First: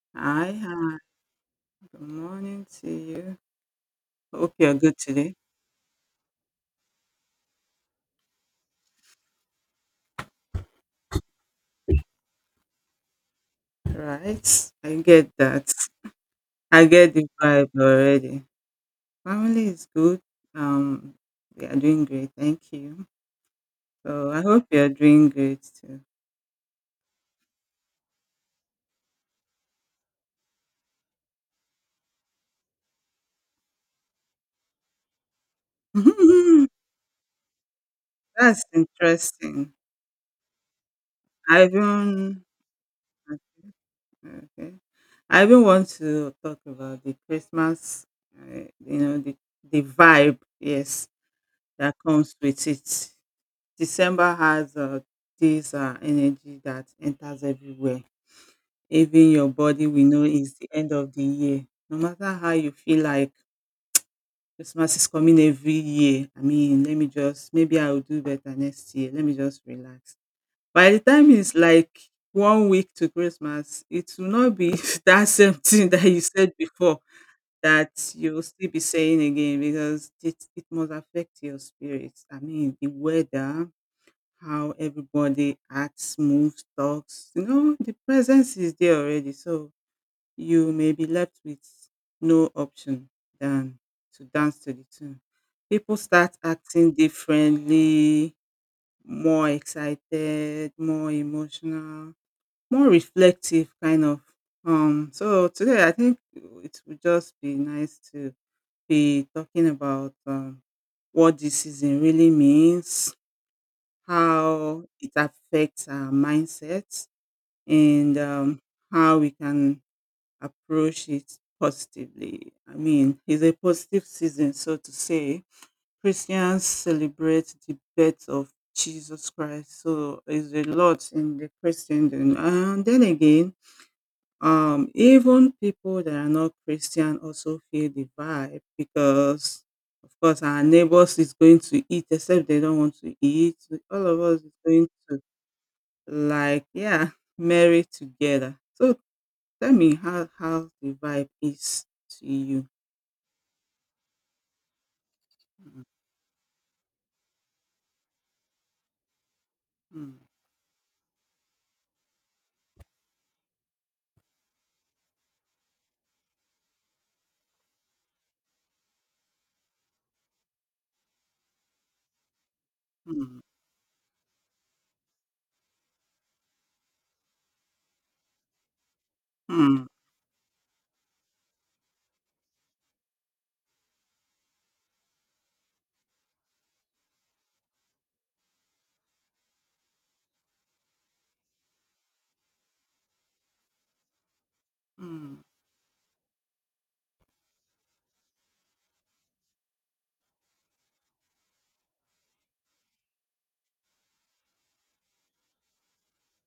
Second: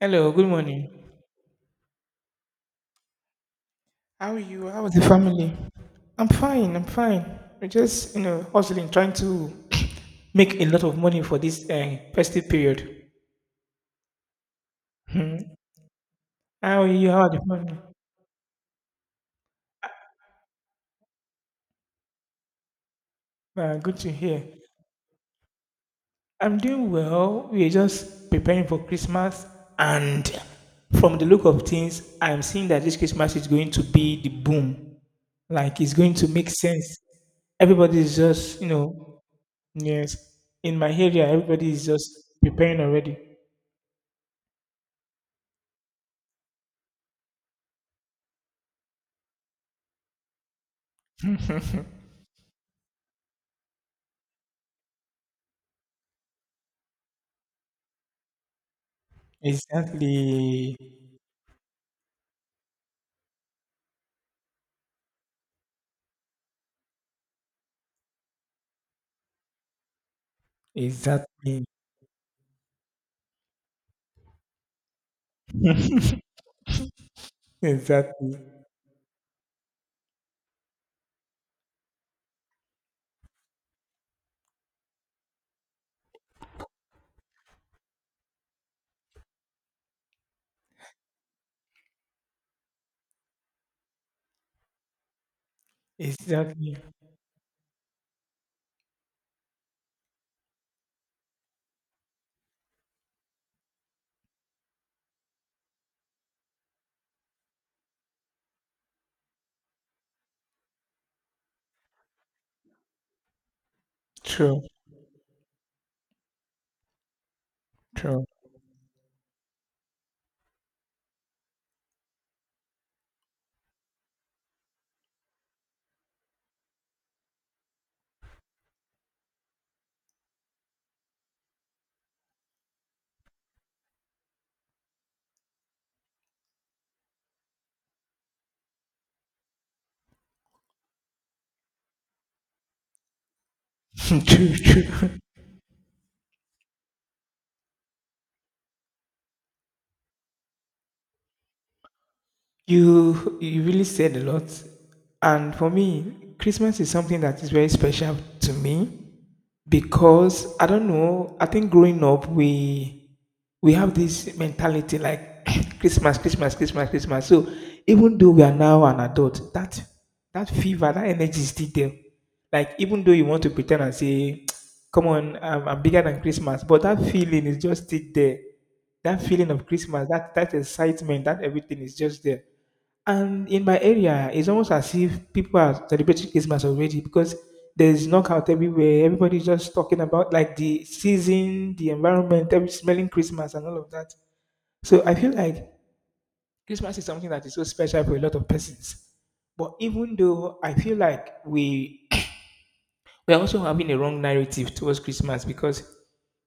Hello, good Hi, morning. hi. Good morning to you. How are Hope you? you're How is good the today. family? I'm fine. We're just, you know, hustling, trying to make a lot of money for this festive period. Right. I get Hmm. that. How I are you? get the How are the vibe family? already. Family is good. Um, we are doing great. Thank you. Good to So I hear. hope you're doing great too. I'm doing well. We're just preparing for Christmas, and from the look of things, I'm seeing that this Christmas is going to be the boom. Like, it's going to make sense. Everybody's just, That's you know, interesting. yes, in my area, I everybody is just even preparing already. Okay. I even want to talk about the Christmas. You know the vibe. Yes, that comes with it. December has this energy that enters everywhere. Even your body we know is the Exactly, end of the year. No matter how you feel like Christmas is coming every year. I mean, let me just maybe I'll do better next year. Let me just relax. By the time it's exactly, like 1 week to Christmas, it will not be that same thing that you said before that exactly, you'll still be saying again because it must affect your spirit. I mean, the weather, how everybody acts, moves, talks. You know, the presence is there already. So you may be left with no option than to dance to the tune. People start exactly. acting differently, more excited, more emotional, more reflective, kind of. So today I think it would just be nice to be talking about what this season really means, True, how it affects our mindset, and true, how we can approach it positively. I mean, it's a positive season, so to say. Christians celebrate the birth of Jesus Christ, so it's a lot in the Christendom. And then again, even people that are not Christian also feel the vibe because of course our neighbors is going to eat except they don't want to eat all of us is true, going to, like, yeah, married together. So tell me how the vibe is to you. You really said a lot, and for me, Christmas is something that is very special to me. Mm, Because I don't know, I think growing up we have this mentality like Christmas. So even though we are now an adult, that fever, that energy is still there. Like even though you mm, want to pretend and say, "Come on, I'm bigger than Christmas," but that feeling is just still there. That feeling of mm, Christmas, that excitement, that everything is just there. And in my area, it's almost as if people are celebrating Christmas already because there's knockout everywhere. Everybody's just talking about like the season, the environment, every smelling Christmas and all of that. So mm, I feel mm, like Christmas is something that is so special for a lot of persons. But even though I feel like we we're also having a wrong narrative towards Christmas because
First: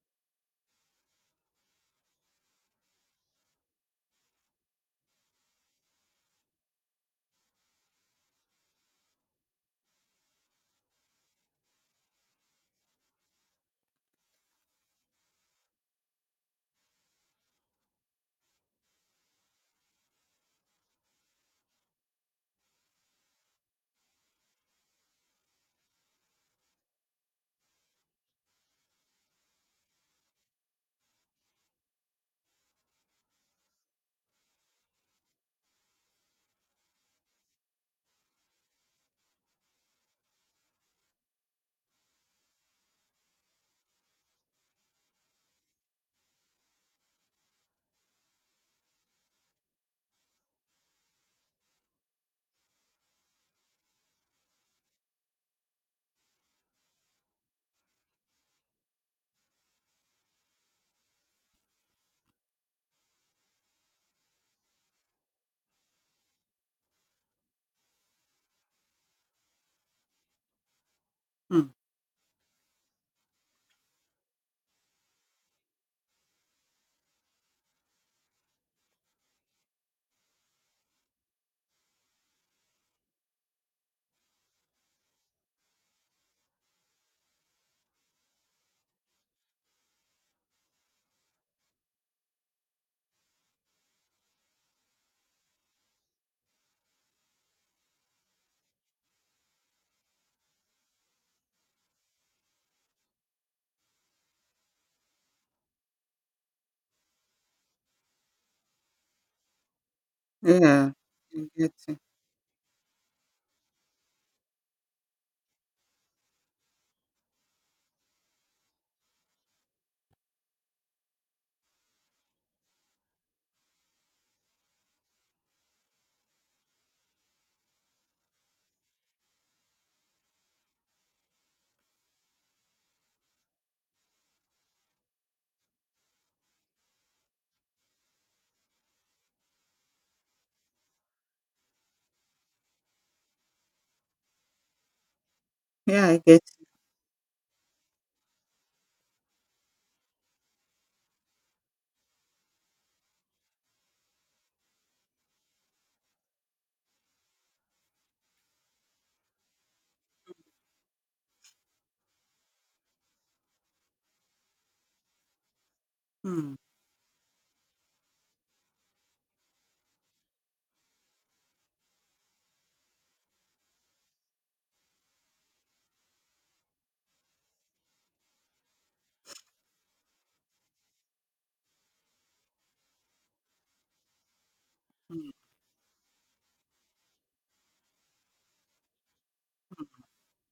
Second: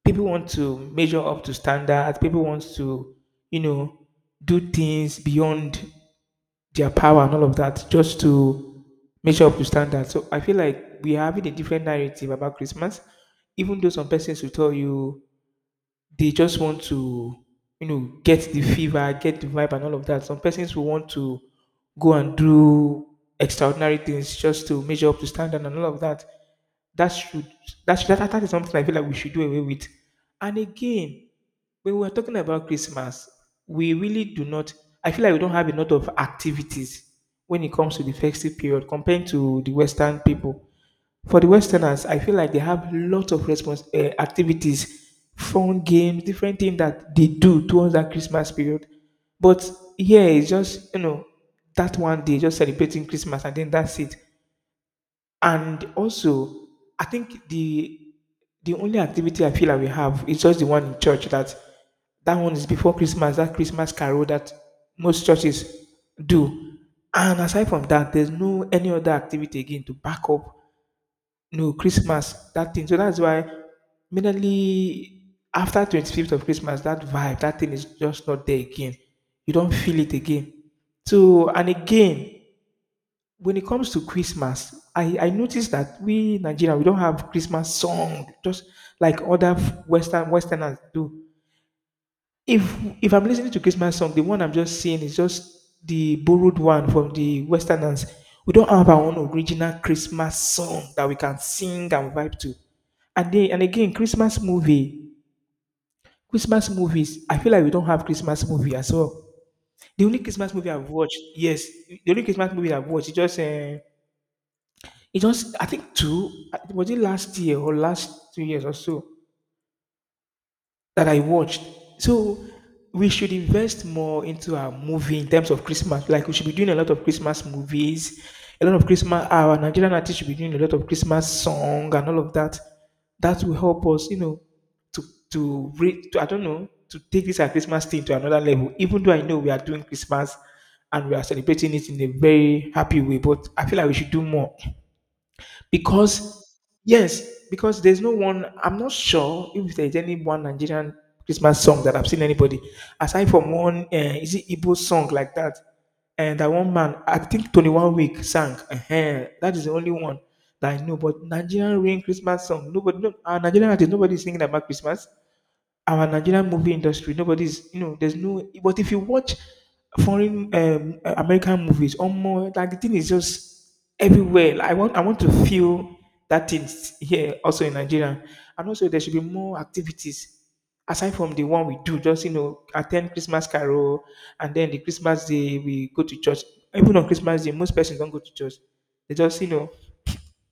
people want to measure up to standards, people want to, you know, do things beyond their power and all of that just to measure up to standards. So I feel like we are having a different narrative about Christmas, even though some persons will tell you they just want to, you know, get the fever, get the vibe, and all of that. Some persons will want to go and do extraordinary things just to measure up to standard and all of that. That should that is something I feel like we should do away with. And again, when we're talking about Christmas, we really do not. I feel like we don't have a lot of activities when it comes to the festive period compared to the Western people. For the Westerners, I feel like they have lots of response activities, fun games, different things that they do towards that Christmas period. But yeah, it's just you know that one day just celebrating Christmas and then that's it. And also, I think the only activity I feel that we have is just the one in church that that one is before Christmas, that Christmas carol that most churches do. And aside from that, there's no any other activity again to back up mm. no Christmas, that thing. So that's why mainly after 25th of Christmas, that vibe, that thing is just not there again. You don't feel it again. So and again, when it comes to Christmas, I noticed that we Nigeria we don't have Christmas song just like other Westerners do. If if I'm listening to Christmas song, the one I'm just seeing is just the borrowed one from the Westerners. We don't have our own original Christmas song that we can sing and vibe to. And then and again, Christmas movies. I feel like we don't have Christmas movie as well. The only Christmas movie I've Yeah, watched, I yes, get it. the only Christmas movie I've watched is just it just, I think two, was it last year or last 2 years or so that I watched. So we should invest more into our movie in terms of Christmas. Like we should be doing a lot of Christmas movies, a lot of Christmas. Our Nigerian artists should be doing a lot of Christmas song and all of that. That will help us, you know, to to I don't know to take this our Christmas thing to another level. Even though I know we are doing Christmas and we are celebrating it in a very happy way, but I feel like we should do more. Yeah, I get Because, it. yes, because there's no one, I'm not sure if there's any one Nigerian Christmas song that I've seen anybody, aside from one, is it Igbo song like that? And that one man, I think 21 Week sang. That is the only one that I know. But Nigerian rain Christmas song, nobody, no, Nigerian artist, nobody is singing about Christmas our Nigerian Mm, movie industry, nobody's, you know, there's no. But if you watch foreign American movies, or more, like the thing is just everywhere. Like, I want to feel that thing here also in Nigeria, and also there should be more activities aside from the one we do. Just you know, attend Christmas carol, and then the Christmas mm. day we go to church. Even on Christmas day, most persons don't go to church. They just you know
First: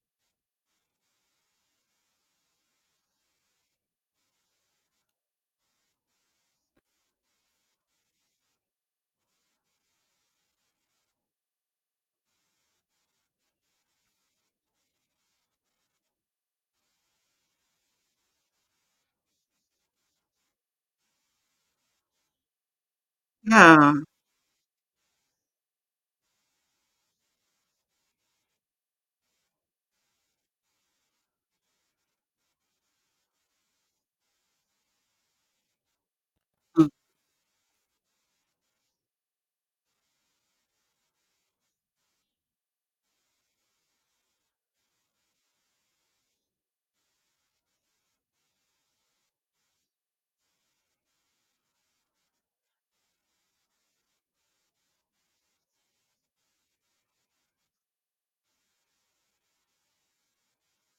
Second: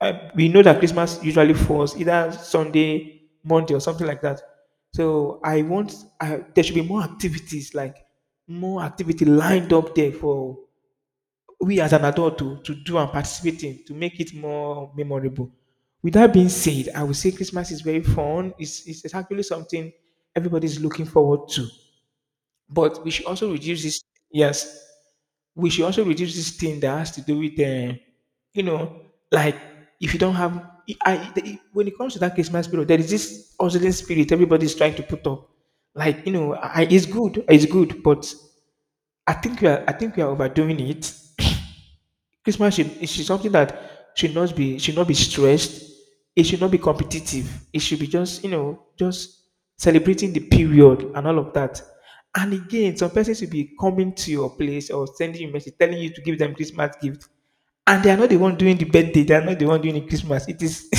we know that Christmas usually falls either Sunday, Monday, or something like that. So I want there should be more activities, like more activity lined up there for we as an adult to do and participate in to make it more memorable. With that being said, I would say Christmas is very fun. It's actually something everybody's looking forward to. But we should also reduce Yeah. this. Yes, we should also reduce this thing that has to do with, you know, like if you don't have, when it comes to that Christmas spirit, there is this hustling spirit everybody's trying to put up. Like you know, Mm, it's good, but I think we are overdoing it. Christmas should it should something that should not be stressed. It should not be competitive. It should be just you know just celebrating the period and all of that. And again, some persons will be coming to your place or sending you message telling you to give them Christmas gift, and they are not the one doing the birthday. They are not the one doing the Christmas. It is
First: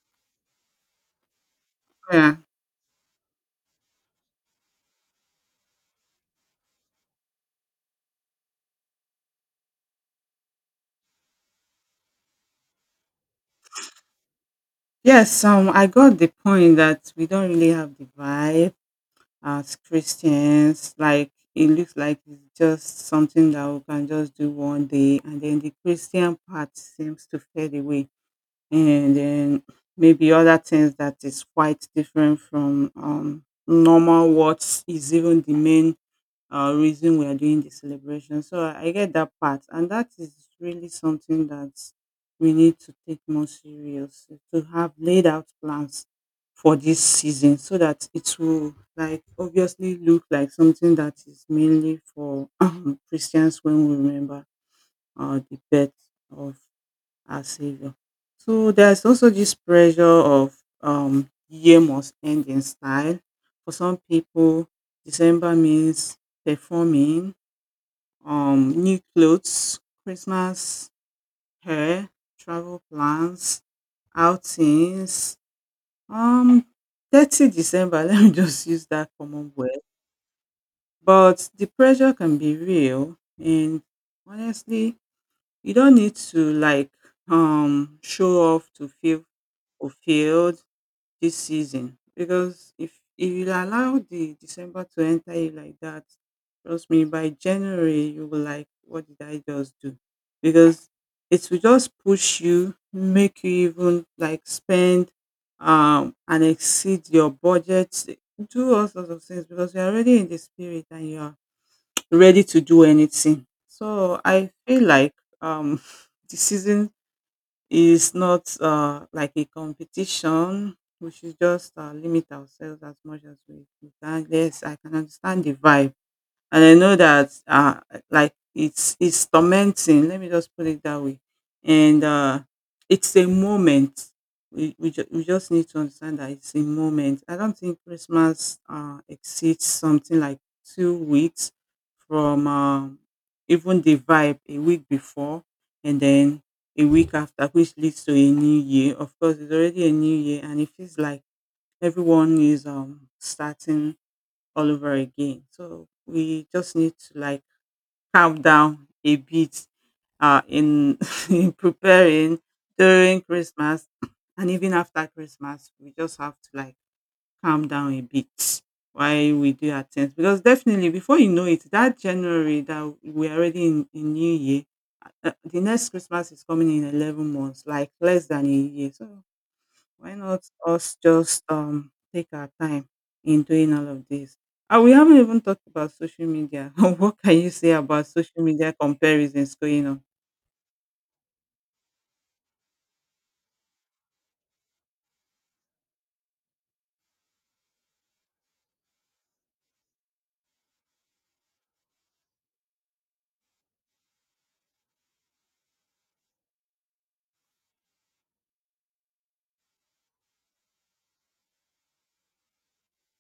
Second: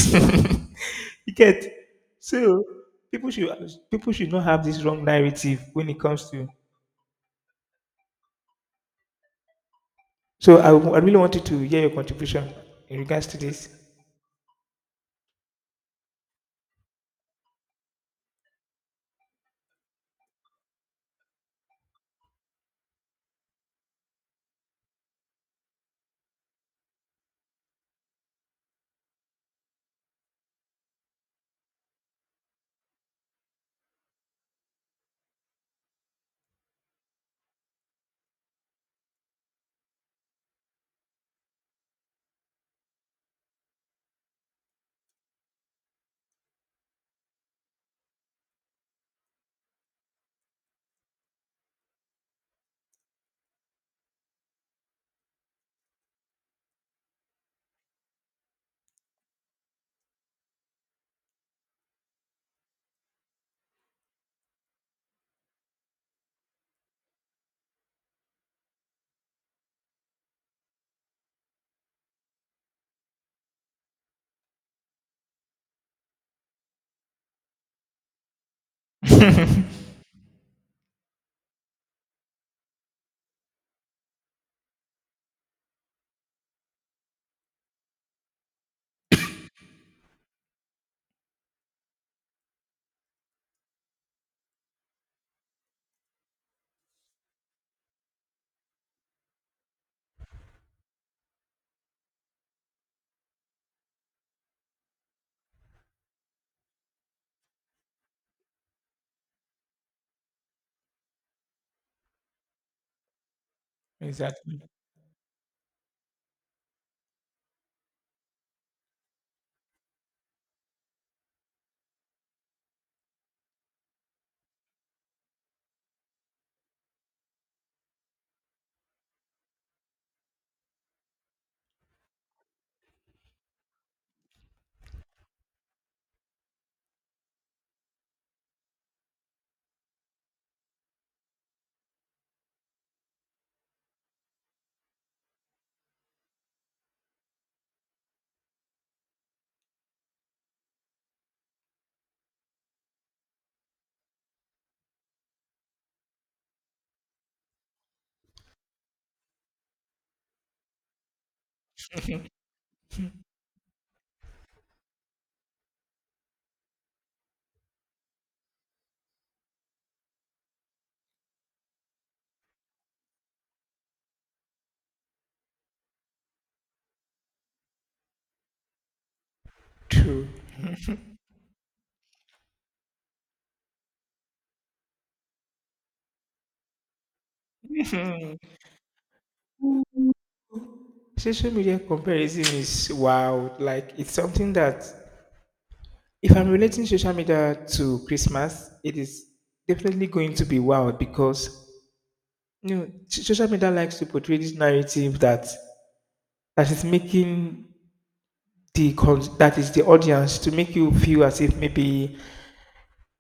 you get yeah. so people should people should not have this wrong narrative when it comes to. So I really wanted to hear your contribution in regards to this. Yes, I got the point that we don't really have the vibe as Christians. Like, it looks like it's just something that we can just do one day, and then the Christian part seems to fade away, and then maybe other things that is quite different from normal, what is even the main reason we are doing the celebration. So I get that part, and that is really something that we need to take more serious, to have laid out plans for this season so that it will, like, obviously look like something that is mainly for Christians when we remember the birth of our savior. So there's also this pressure of year must end in style. For some people, December means performing, new clothes, Christmas hair, travel plans, outings. Um 30 December, let me just use that common word. But the pressure can be real, and honestly you don't need to, like, show off to feel fulfilled this season, because if you allow the December to enter you like that, trust me, by January you will like, what did I just do? Because it will just push you, make you even like spend and exceed your budget, do all sorts of things because you're already in the spirit and you're ready to do anything. So I Exactly. feel like um, the season is not like a competition. We should just limit ourselves as much as we can. Yes, I can understand the vibe, and I know that like it's tormenting. Let me just put it that way. And it's a moment. We just need to understand that it's a moment. I don't think Christmas exceeds something like 2 weeks from even the vibe a week before and then a week after, which leads to a new year. Of course, it's already a new year, and it feels like everyone is starting all over again. So we just need to, like, calm down a bit in in preparing during Christmas and even after Christmas. We just have to, like, calm down a bit while we do our things because definitely before you know it, that January that we're already in New Year. The next Christmas is coming in 11 months, like less than a year. So why True. not us just take our time in doing all of this? And we haven't even talked about social media. What can you say about social media comparisons going on? Social media comparison is wild. Like it's something that if I'm relating social media to Christmas, it is definitely going to be wild because you know social media likes to portray this narrative that that is making the cons- that is the audience to make you feel as if maybe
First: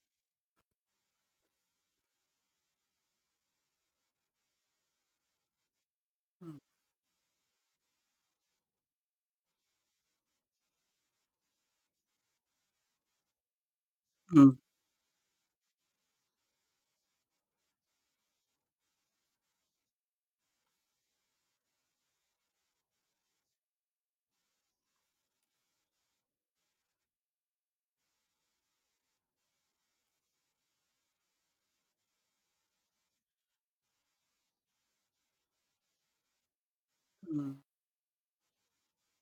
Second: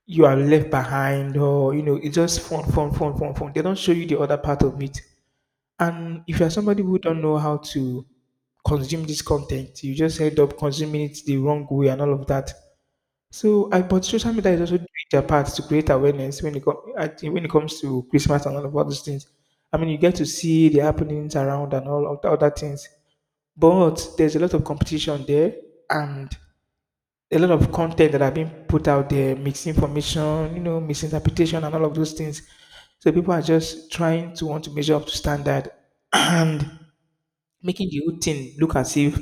you are left behind or you know it's just fun fun fun fun fun. They don't show you the other part of it. And if you're Mm, somebody who don't know how to consume this content, you just end up consuming it the wrong way and all of that. So I but social media mm, is also doing their part to create awareness when it comes to Christmas and all of all those things. I mean you get to see the happenings around and all of the other things. But there's a lot of competition there and a lot of content that are being put out there, misinformation, you know, misinterpretation and all of those things. So people are just trying to want to measure up to standard and mm. making the whole thing look as if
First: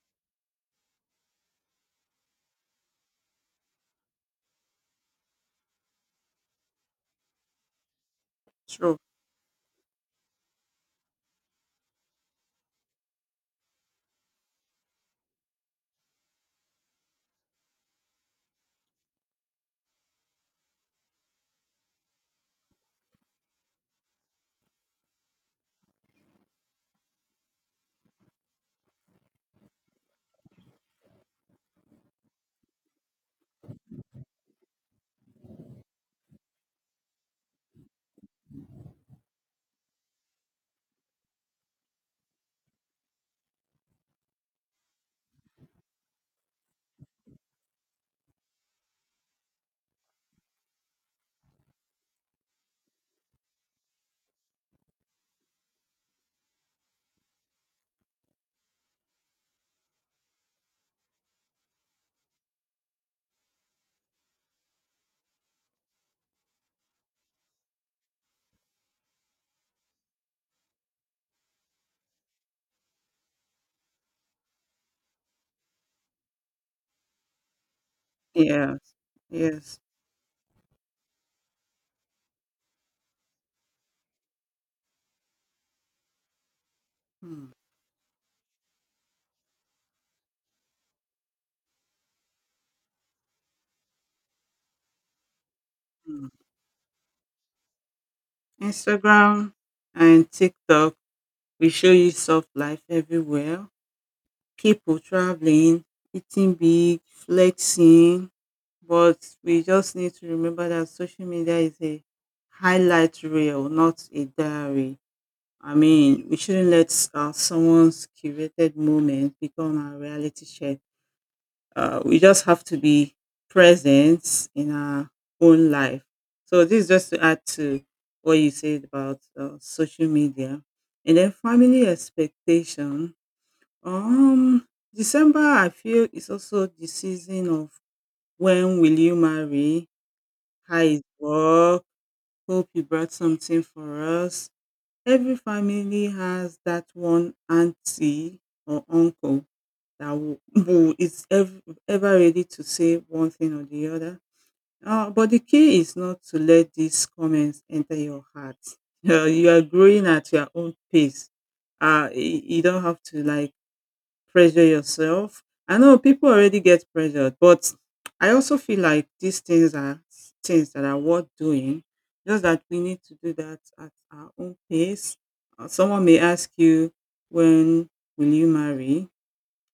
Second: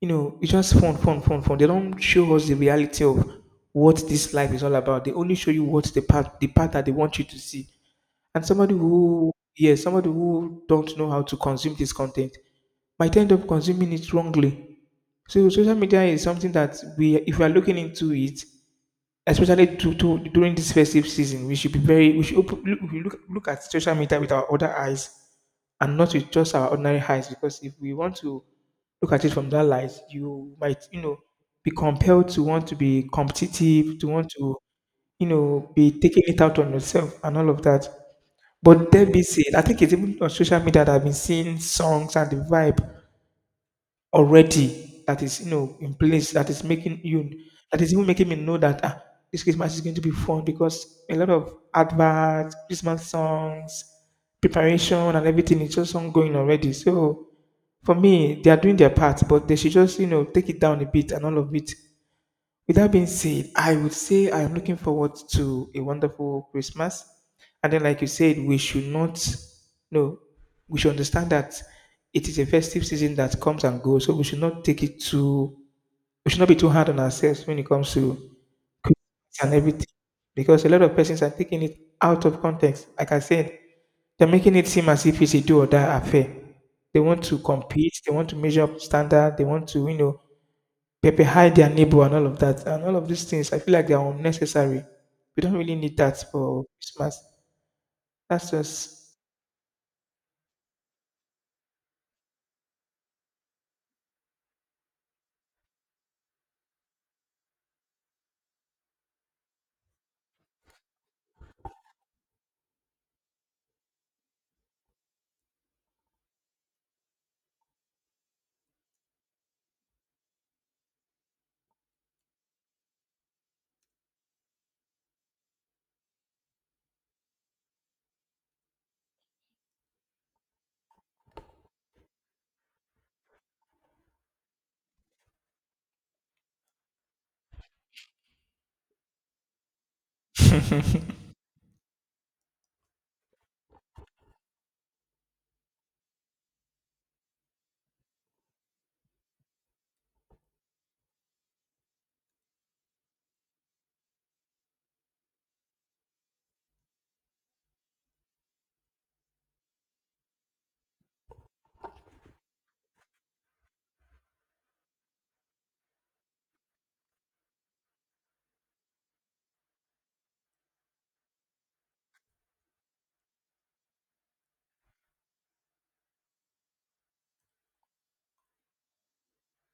you know it's just fun, fun, fun, fun. They don't show us the reality of what this life is all about. They only show you what the part that they want you to see. And True. Yeah, somebody who don't know how to consume this content might end up consuming it wrongly. So social media is something that we, if we are looking into it, especially during this festive season, we should be very, we should op- look, we look look at social media with our other eyes and not with just our ordinary eyes. Because if we want to look at it from that light, you might, you know, be compelled to want to be competitive, you know, be taking it out on yourself and all of that. But that be said, I think it's even on social media that I've been seeing songs and the vibe already that is you know in place that is even making me know that ah, this Christmas is going to be fun because a lot of adverts, Christmas songs, preparation and everything is just ongoing already. So for me, they are doing their part, but they should just you know take it down a bit and all of it. With that being said, I would say I'm looking forward to a wonderful Christmas. And then, like you said, we should not, no, we should understand that it is a festive season that comes and goes. So we should not take it too, we should not be too hard on ourselves when it comes to Yes. Christmas and Yes. everything. Because a lot of persons are taking it out of context. Like I said, they're making it seem as if it's a do or die affair. They want to Mm, compete, they want to measure up standard, they want to, you know, people hide their neighbor and all of that. And all of these things, I feel like they are unnecessary. We don't really need mm. that for Christmas. That's just Instagram and TikTok, we show you soft life everywhere. People traveling, eating big, flexing. But we just need to remember that social media is a highlight reel, not a diary. I mean, we shouldn't let someone's curated moment become our reality check. We just have to be present in our own life. So, this is just to add to what you said about social media. And then family expectation, um, December I feel is also the season of, when will you marry? How is work? Hope you brought something for us. Every family has that one auntie or uncle that will, who is ever, ever ready to say one thing or the other. But the key is not to let these comments enter your heart. You are growing at your own pace. You don't have to, like, pressure yourself. I know people already get pressured, but I also feel like these things are things that are worth doing. Just that we need to do that at our own pace. Someone may ask you, when will you marry?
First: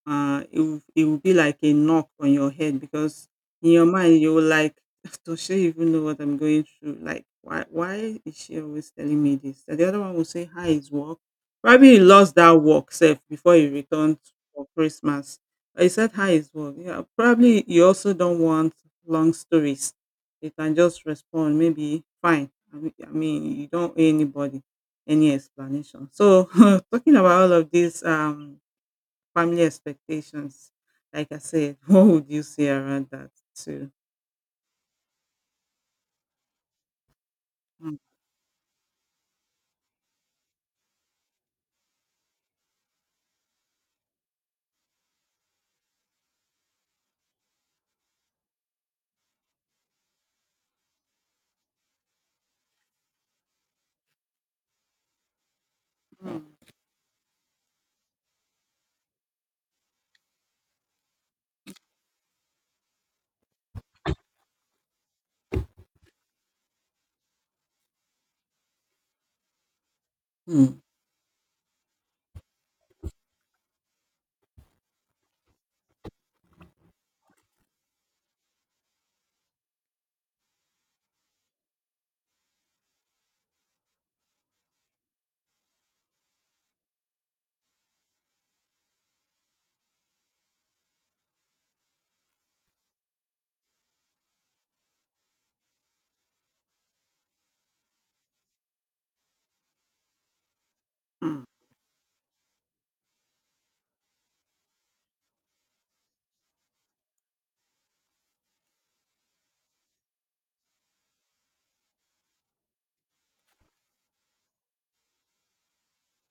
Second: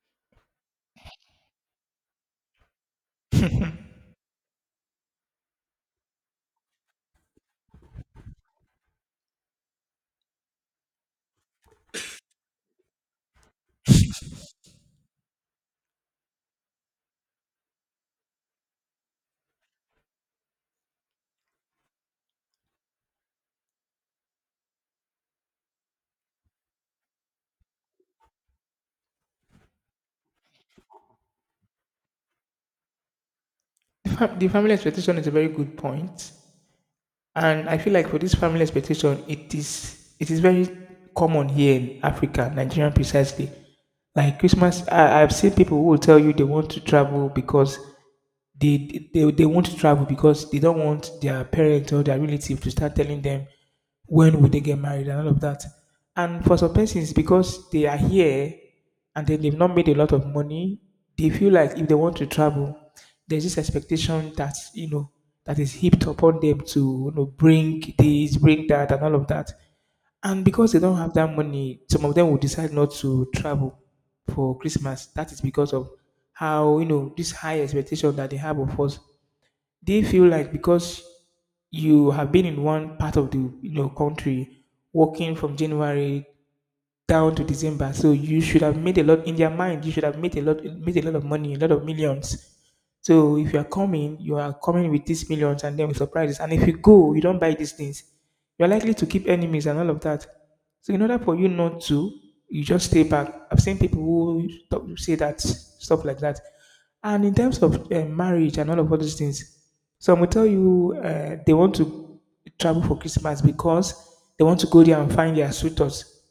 It will be like a knock on your head because in your mind you will like, does she even know what I'm going through? Like, why is she always telling me this? And the other one will say, hi is work. Probably he lost that work self before he returned for Christmas. I said hi is work. Yeah, probably you also don't want long stories. You can just respond, maybe fine. I mean, you don't owe anybody any explanation. So talking about all of this, family expectations, like I said, what would you say around that too? the family expectation is a very good point, and I feel Mm, like for this family expectation, it is very common here in Africa, Nigeria precisely. Like Christmas, I've seen people who will tell you they want to travel because they won't travel because they don't want their parents or their relative to start telling them when would they get married and all of that. mm, And for some persons, because they are here and then they've not made a lot of money, they feel like if they want to travel, there's this expectation that you know that is heaped upon them to you know bring this, bring that, and all of that. And because they mm, don't have that money, some of them will decide not to travel for Christmas. That is because of how, you know, this high expectation that they have of us. They feel like because you have been in one part of the you know country working from January down to December, so you should have made a lot in their mind, you should have made a lot of money, a lot of millions. So if you are coming, you are coming with these millions and then with surprises. And if you go, you don't buy these things, you're likely to keep enemies and all of that. So in order for mm, you not to, you just stay back. I've seen people who talk, say that stuff like that. And in terms of marriage and all of all these things, some will tell you they want to travel for Christmas because they want to go there and find their suitors.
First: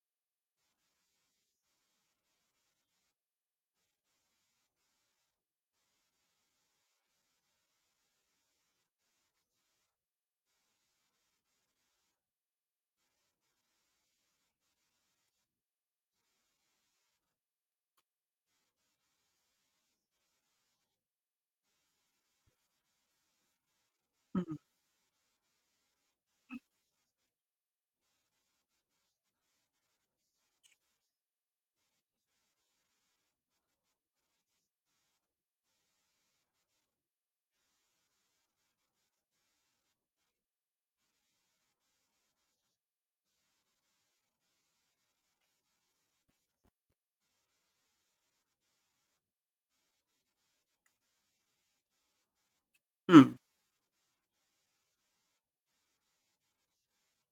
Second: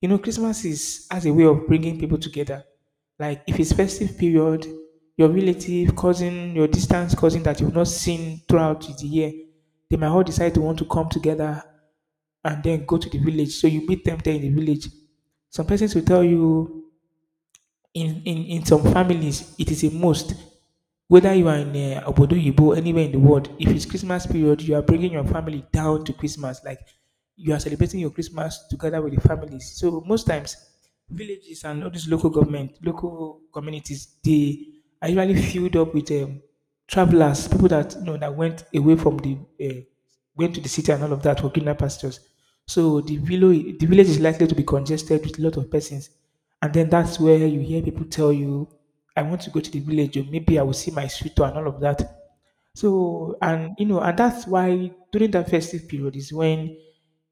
You know, Christmas is as a way of bringing people together. Like if it's festive period, your relative, cousin, your distant cousin that you've not seen throughout the year, they might all decide to want to come together and then go to the village. So you meet them there in the village. Some persons will tell you in some families, it is a must. Whether you are in Obodo Yibo, anywhere in the world, if it's Christmas mm, period, you are bringing your family down to Christmas. Like you are celebrating your Christmas together with the families. So most times, villages and all these local government, local communities, they are usually filled up with travelers, people that you know that went away from the went to the city and all of that for greener pastures. So the village is likely to be congested with a lot of persons, and then that's where you hear people tell you, "I want to go to the village, or maybe I will see my sweetheart and all of that." mm, So and you know, and that's why during that festive period is when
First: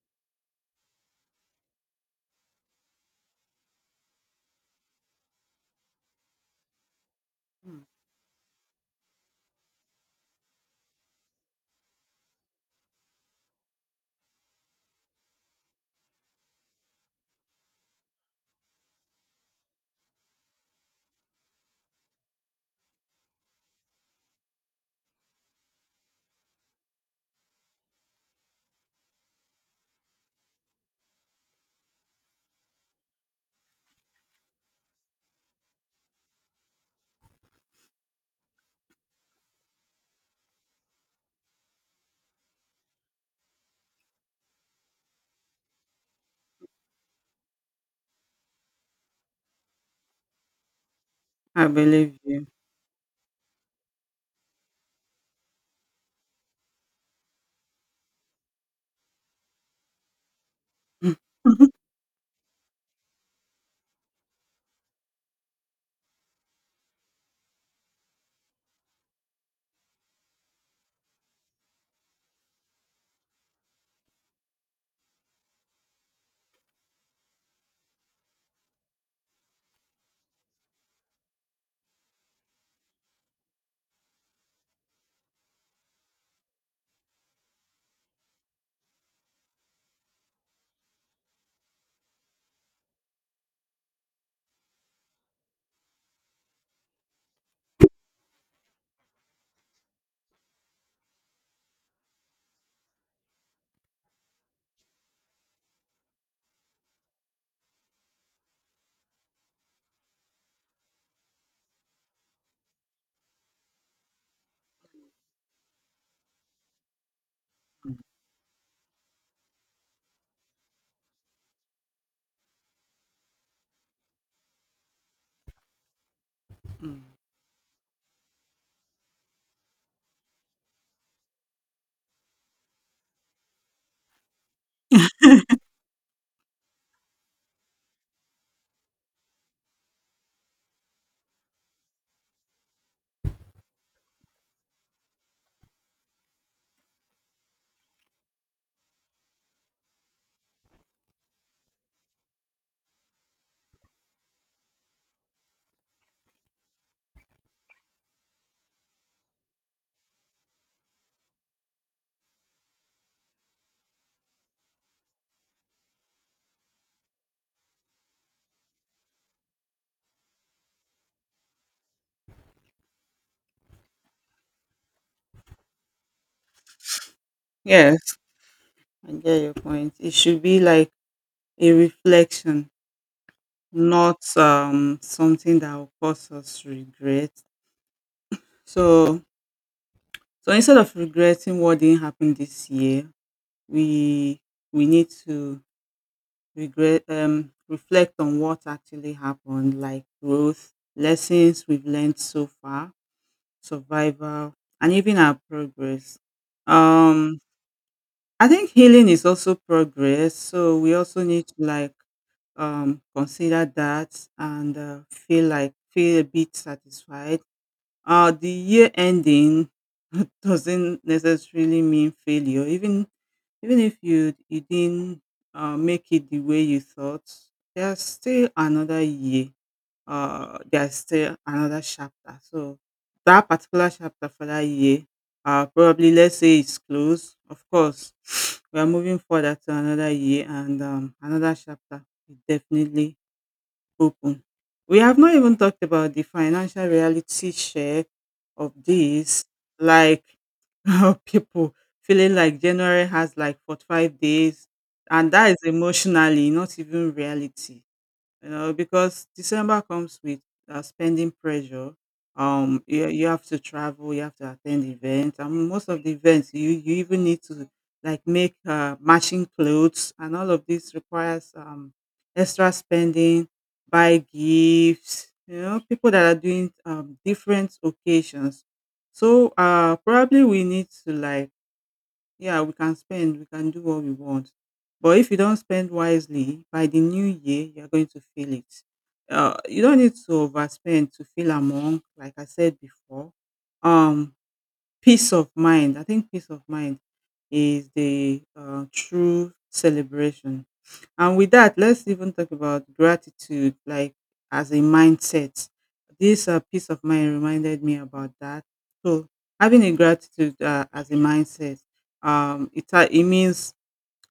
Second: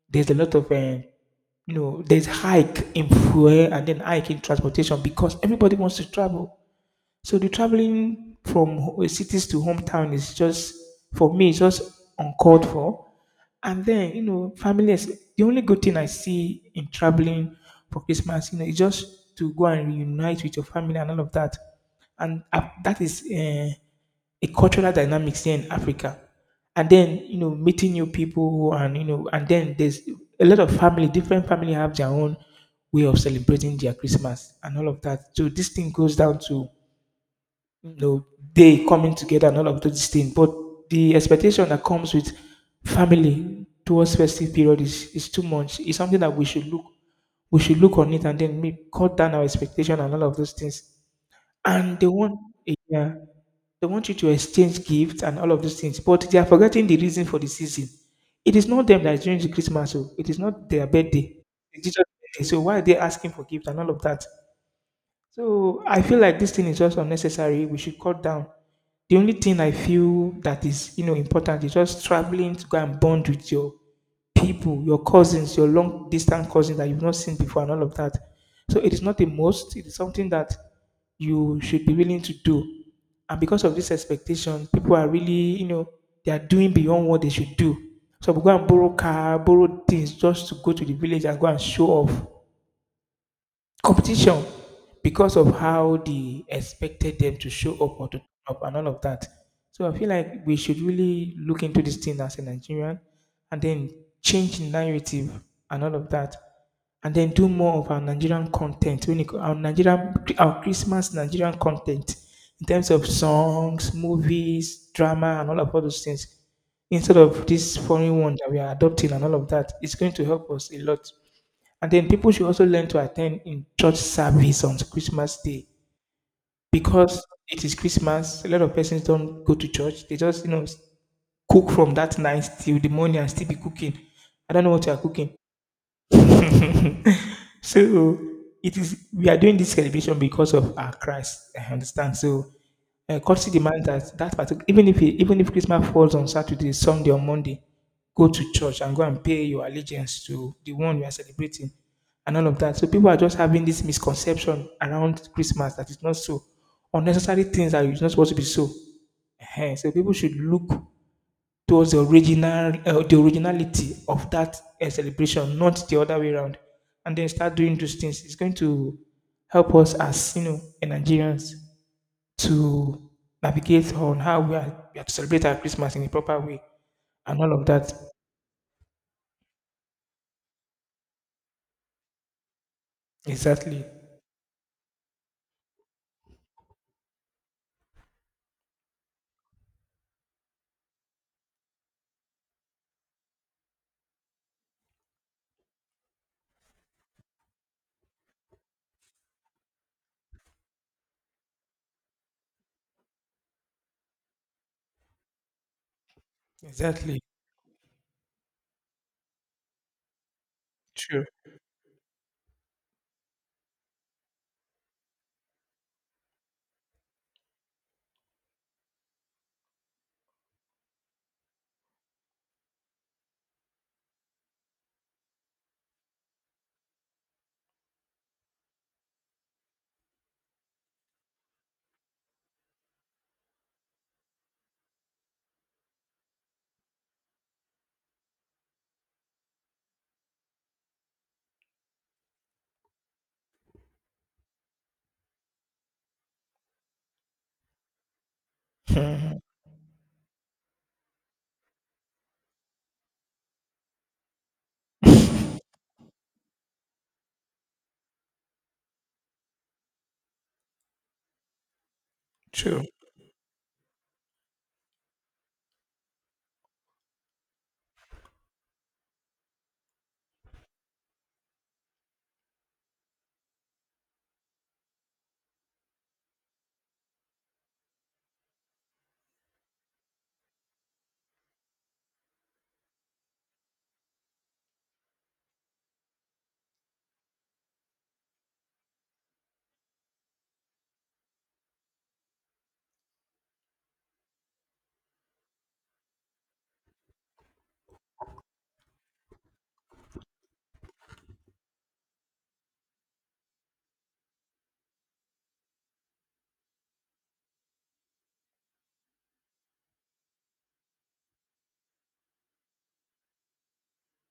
there's a lot of you know there's hike in fuel and then hike in transportation because everybody wants to travel. So the mm. traveling from cities to hometown is just for me, it's just uncalled for. And then you know, family is the only good thing I see in traveling for Christmas. You know, is just to go and reunite with your family and all of that. And that is a cultural dynamics here in Africa. And then you know, meeting new people, and you know, and then there's a lot of family. Different family have their own way of celebrating their Christmas and all of that. So this thing goes down to no day coming together and all of those things. But the expectation that comes with family towards festive period is too much. It's something that we should look on it and then maybe cut down our expectation and all of those things. I And they believe want you. yeah, they want you to exchange gifts and all of those things. But they are forgetting the reason for the season. It is not them that is doing the Christmas, so it is not their birthday. It's Jesus' birthday. So why are they asking for gifts and all of that? So I feel like this thing is just unnecessary. We should cut down. The only thing I feel that is you know important is just traveling to go and bond with your people, your cousins, your long distance cousins that you've not seen before, and all of that. So it is not a must. It is something that you should be willing to do. And because of this expectation, people are really you know they are doing beyond what they should do. So we go and borrow car, borrow things just to go to the village and go and show off competition because of how they expected them to show up or to turn up and all of that. So I feel like we should really look into this thing as a Nigerian and then change the narrative and all of that. And then do more of our Nigerian content, when it, our Nigerian, our Christmas Nigerian content in terms of songs, movies, drama, and all of all those things. Instead of this foreign one that we are adopting and all of that, it's going to help us a lot. And then people should also learn to attend in church service on Christmas Day Mm. because it is Christmas. A lot of persons don't go to church. They just, you know, cook from that night till the morning and still be cooking. I don't know what you are cooking. So it is we are doing this celebration because of our Christ. I understand. So courtesy demands that that particular even if it, even if Christmas falls on Saturday, Sunday, or Monday, go to church and go and pay your allegiance to the one you are celebrating, and all of that. So people are just having this misconception around Christmas that it's not so unnecessary things that are not supposed to be so. Ehen, so people should look it was the original the originality of that celebration, not the other way around. And then start doing those things. It's going to help us as you know, in Nigerians to navigate on how we are to celebrate our Christmas in a proper way and all of that. Yes, I get your point. It should be like a reflection, Exactly, not something that will cause us regret. So so instead of regretting what didn't happen this year, we we need to regret reflect on what actually happened, like growth, lessons we've learned so far, survival, and even our progress. exactly. um I think healing is also progress, so we also True. need to, like, consider that and feel a bit satisfied. The year ending doesn't necessarily mean failure, even if you didn't make it the way you thought. There's still another year. There's still another chapter. So that particular chapter for that year, probably let's say it's closed. Of course, we are moving further to another year, and another chapter is definitely open. We have not even talked about the financial reality share of Mhm. this. Like, people feeling like January has like 45 days, and that is emotionally, not even reality, you know, because December comes with spending pressure. True. You have to travel, you have to attend events, and most of the events you even need to, like, make matching clothes, and all of this requires extra spending, buy gifts. You know, people that are doing different occasions. So probably we need to, like, yeah, we can spend, we can do what we want. But if you don't spend wisely, by the new year, you're going to feel it. You don't need to overspend to feel among, like I said before. Um, peace of mind. I think peace of mind is the true celebration, and with that, let's even talk about gratitude, like as a mindset. This peace of mind reminded me about that. So having a gratitude as a mindset, it means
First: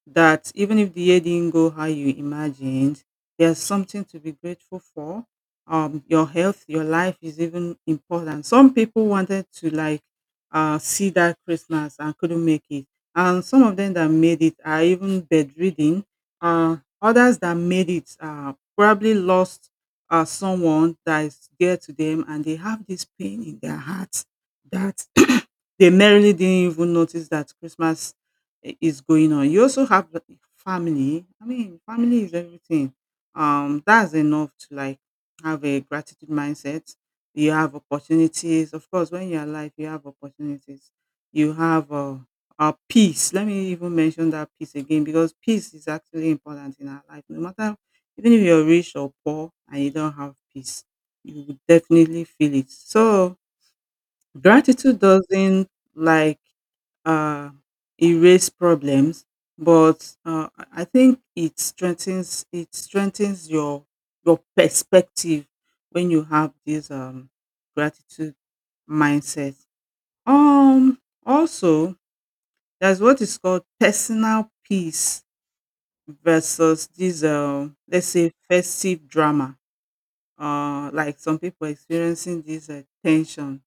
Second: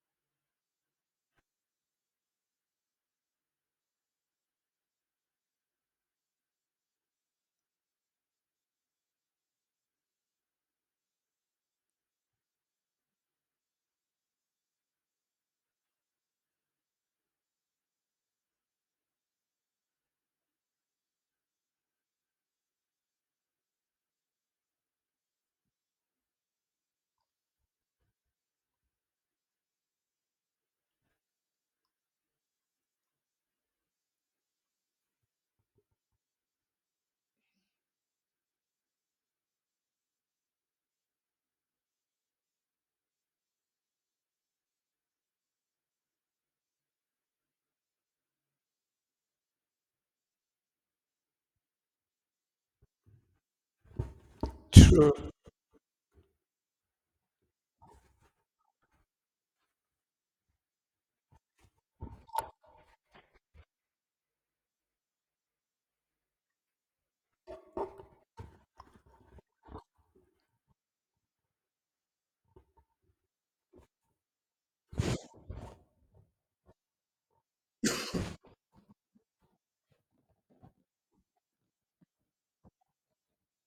that even if the year didn't go how you imagined, there's something to be grateful for. Your health, your life is even important. Some people wanted to, like, see that Christmas and couldn't make it, and some of them that made it are even bedridden. Others that made it probably lost someone that is dear to them, and they have this pain in their hearts that they merely didn't even notice that Christmas is going on. You also have the family. I mean, family is everything. That's enough to, like, have a gratitude mindset. You have opportunities, of course. When you're alive, you have opportunities. You have peace. Let me even mention that peace again because peace is actually important in our life. No matter, even if you're rich or poor and you don't have peace, you will definitely feel it. So gratitude True. doesn't, like, uh, erase problems, but I think it strengthens your perspective when you have this gratitude mindset. Um, also, there's what is called personal peace versus this let's say festive drama. Like some people experiencing this tension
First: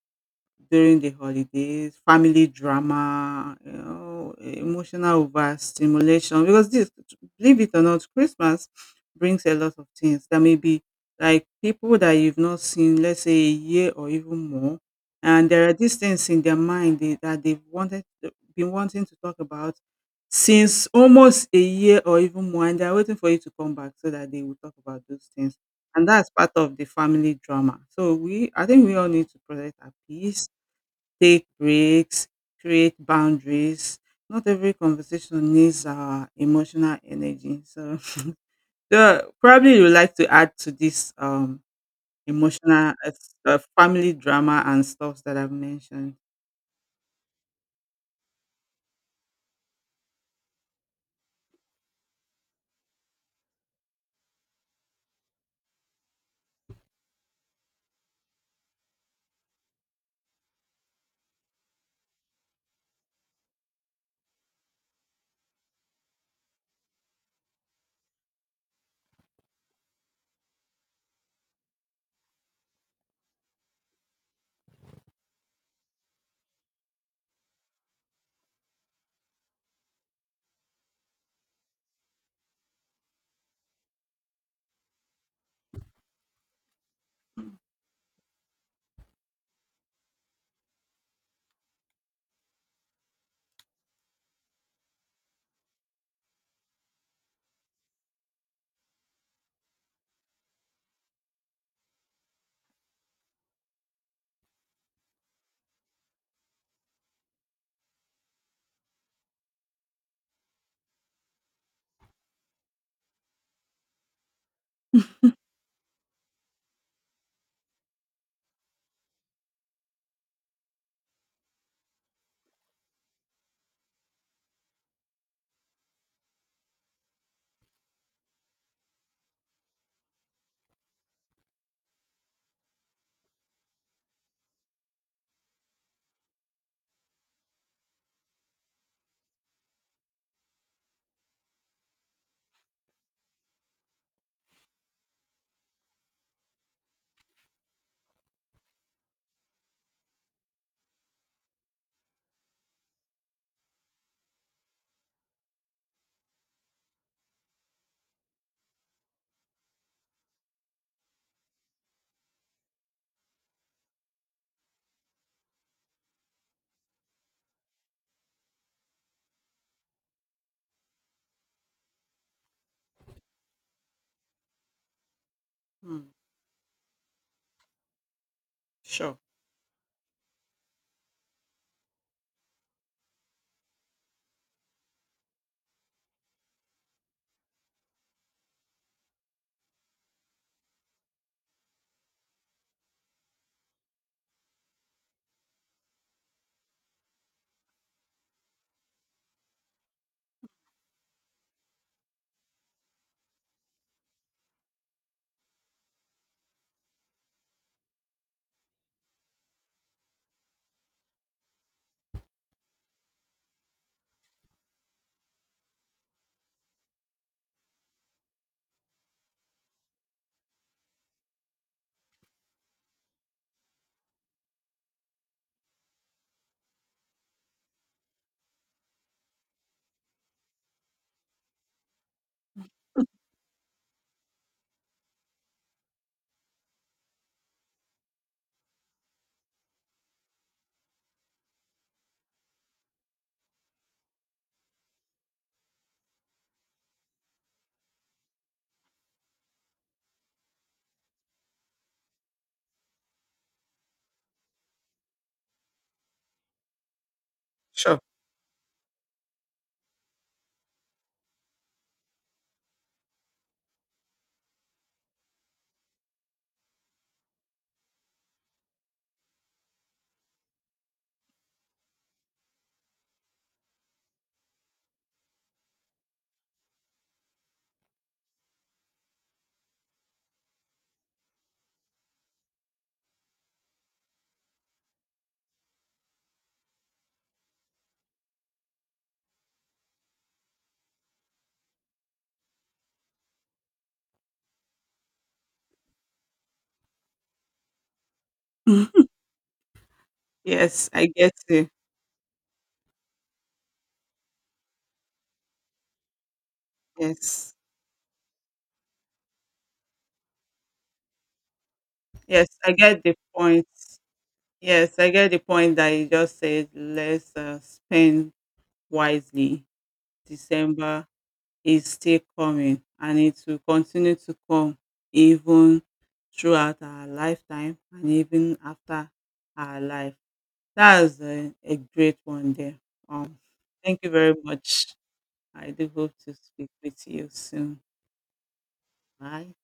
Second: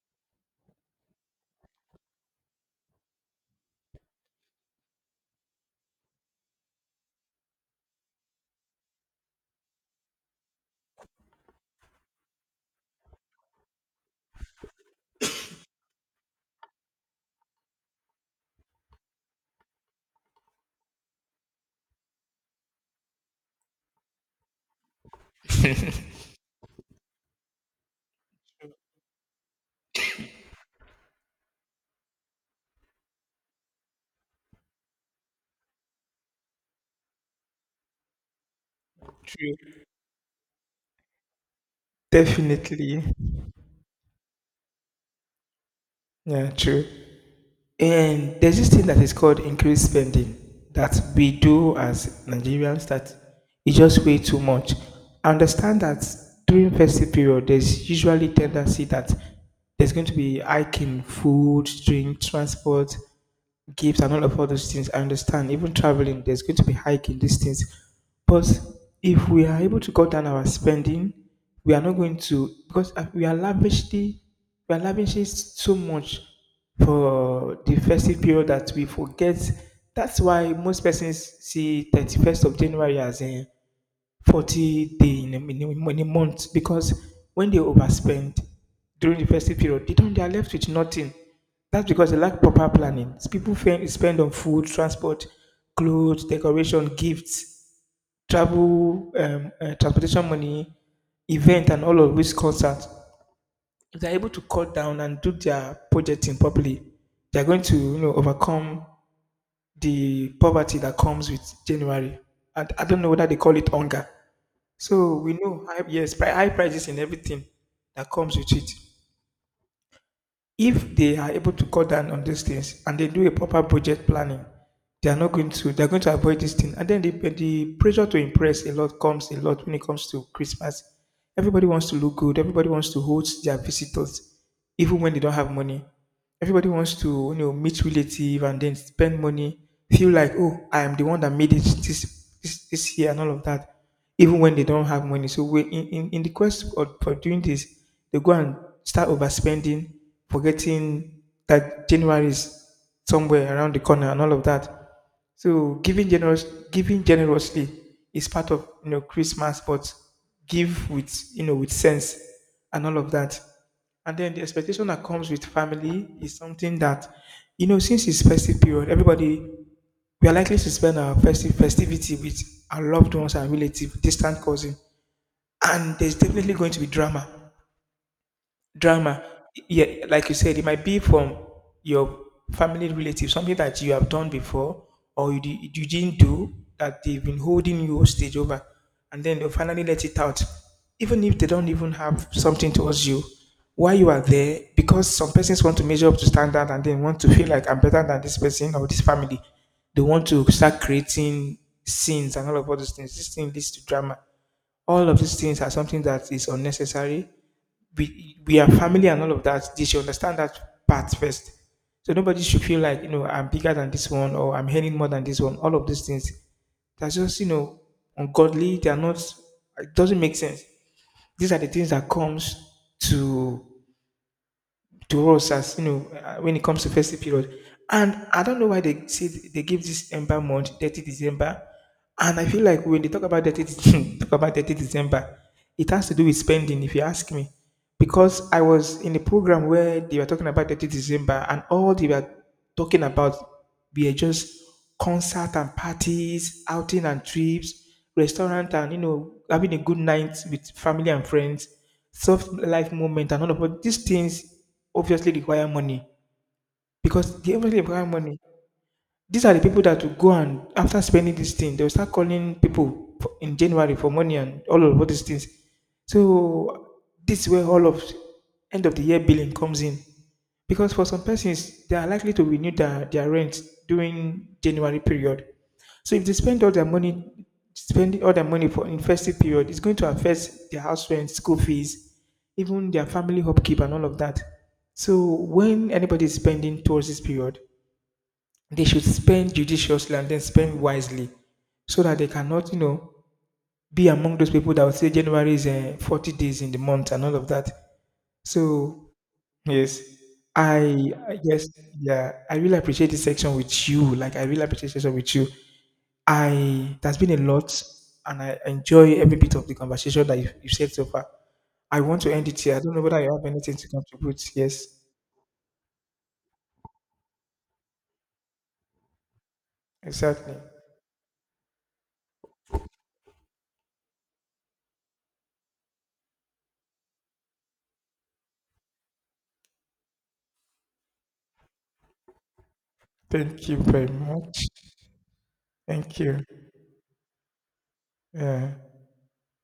during the holidays, family drama, you know, emotional overstimulation. Because this, believe it or not, Christmas brings a lot of things, that may be like people that you've not seen, let's say a year or even more. And there are these things in their mind that they've wanted, been wanting to talk about since almost a year or even more. And they're waiting for you to come back so that they will talk about those things, and that's part of the family drama. So we, I think, we all need to protect our peace, take breaks, create boundaries. Not every conversation needs our emotional energy. So yeah, probably you True. would like to add to this emotional, Definitely. Family drama and stuff that I've mentioned. Yeah. True. And there's this thing that is called increased spending that we do as Nigerians that is just way too much. I understand that during festive period, there's usually tendency that there's going to be hiking food, drink, transport, gifts and all of all those things. I understand. Even traveling, there's going to be hiking these things. But if we are able to cut down our spending, we are not going to because we are lavishing so much for the festive period that we forget. That's why most persons see 31st of January as in 40 day in in a month because when they overspend during the festive period, they don't, they are left with nothing. That's because they lack proper planning. People spend on food, transport, clothes, decoration, gifts, travel, transportation money, event, and all of which concerns. If they're able to cut down and do their projecting properly, they're going to you know overcome the poverty that comes with January. And I don't know whether they call it hunger. So we know high, yes, high prices in everything that comes with it. If they are able to cut down on these things and they do a proper budget planning, they are not going to. They are going to avoid this thing. And then the pressure to impress a lot comes a lot when it comes to Christmas. Everybody wants to look good. Everybody wants to host their visitors, even when they don't have money. Everybody wants to you know meet relative and then spend money. Feel like oh, I am the one that made it this year and all of that even when they don't have money. So we in the quest for doing this, they go and start overspending, forgetting that January is somewhere around the corner and all of that. So giving generously is part of Christmas, but give with sense and all of that. And then the expectation that comes with family is something that, since it's festive period, everybody we are likely to spend our festive festivity with our loved ones and relatives, distant cousin, and Hmm, there's definitely going to be drama. sure, Drama. Yeah, like you said, it might be from your family relative, something that you have done before or you didn't do that they've been holding you hostage over, and then they'll finally let it out. Even if they don't even have something towards you, while you are there, because some persons want to measure up to standard and then want to feel like I'm better than this person or this family, they want to start creating scenes and all of all those things. This thing leads to drama. All of these things are something that is unnecessary. We are family and all of that. They should understand that part first. So nobody should feel like I'm bigger than this one or I'm earning more than this one. All of these things. That's just ungodly. They are not. It doesn't make sense. These are the things that comes to to us as when it comes to festive period. And I don't know why they say they give this Ember month, 30 December. And I feel like when they talk about 30, talk about 30 December, it has to do with spending, if you ask me. Because I was in a program where they were talking about 30 December and all they were talking about were just concert and parties, outing and trips, restaurant and, having a good night with family and friends, soft life moment and all of all these things obviously require money because they obviously sure. require money. These are the people that will go and after spending this thing, they'll start calling people in January for money and all of all these things. So this is where all of end of the year billing comes in. Because for some persons, they are likely to renew their rent during January period. So if they spend all their money, spending all their money for in festive period, it's going to affect their house rent, school fees, even their family upkeep and all of that. So when anybody is spending towards this period, they should spend judiciously and then spend wisely so that they cannot, be among those people that will say January is 40 days in the month and all of that. So, yes, Yes, I get I you. yes, yeah, I really appreciate this section with you. Like, I really appreciate this section with you. There's been a Yes, lot and I enjoy every bit of the conversation that you've said so far. I want to yes, end it I here. I don't know get the whether you have point. anything to contribute. Yes, Yes, I get the point that you just said. Let's spend wisely. exactly. December is still coming, and it will continue to come even throughout our lifetime and even after our life. That's a great one there. Um, Thank you thank very you very much. much. I do hope Thank to you. speak with you soon. Yeah. Bye.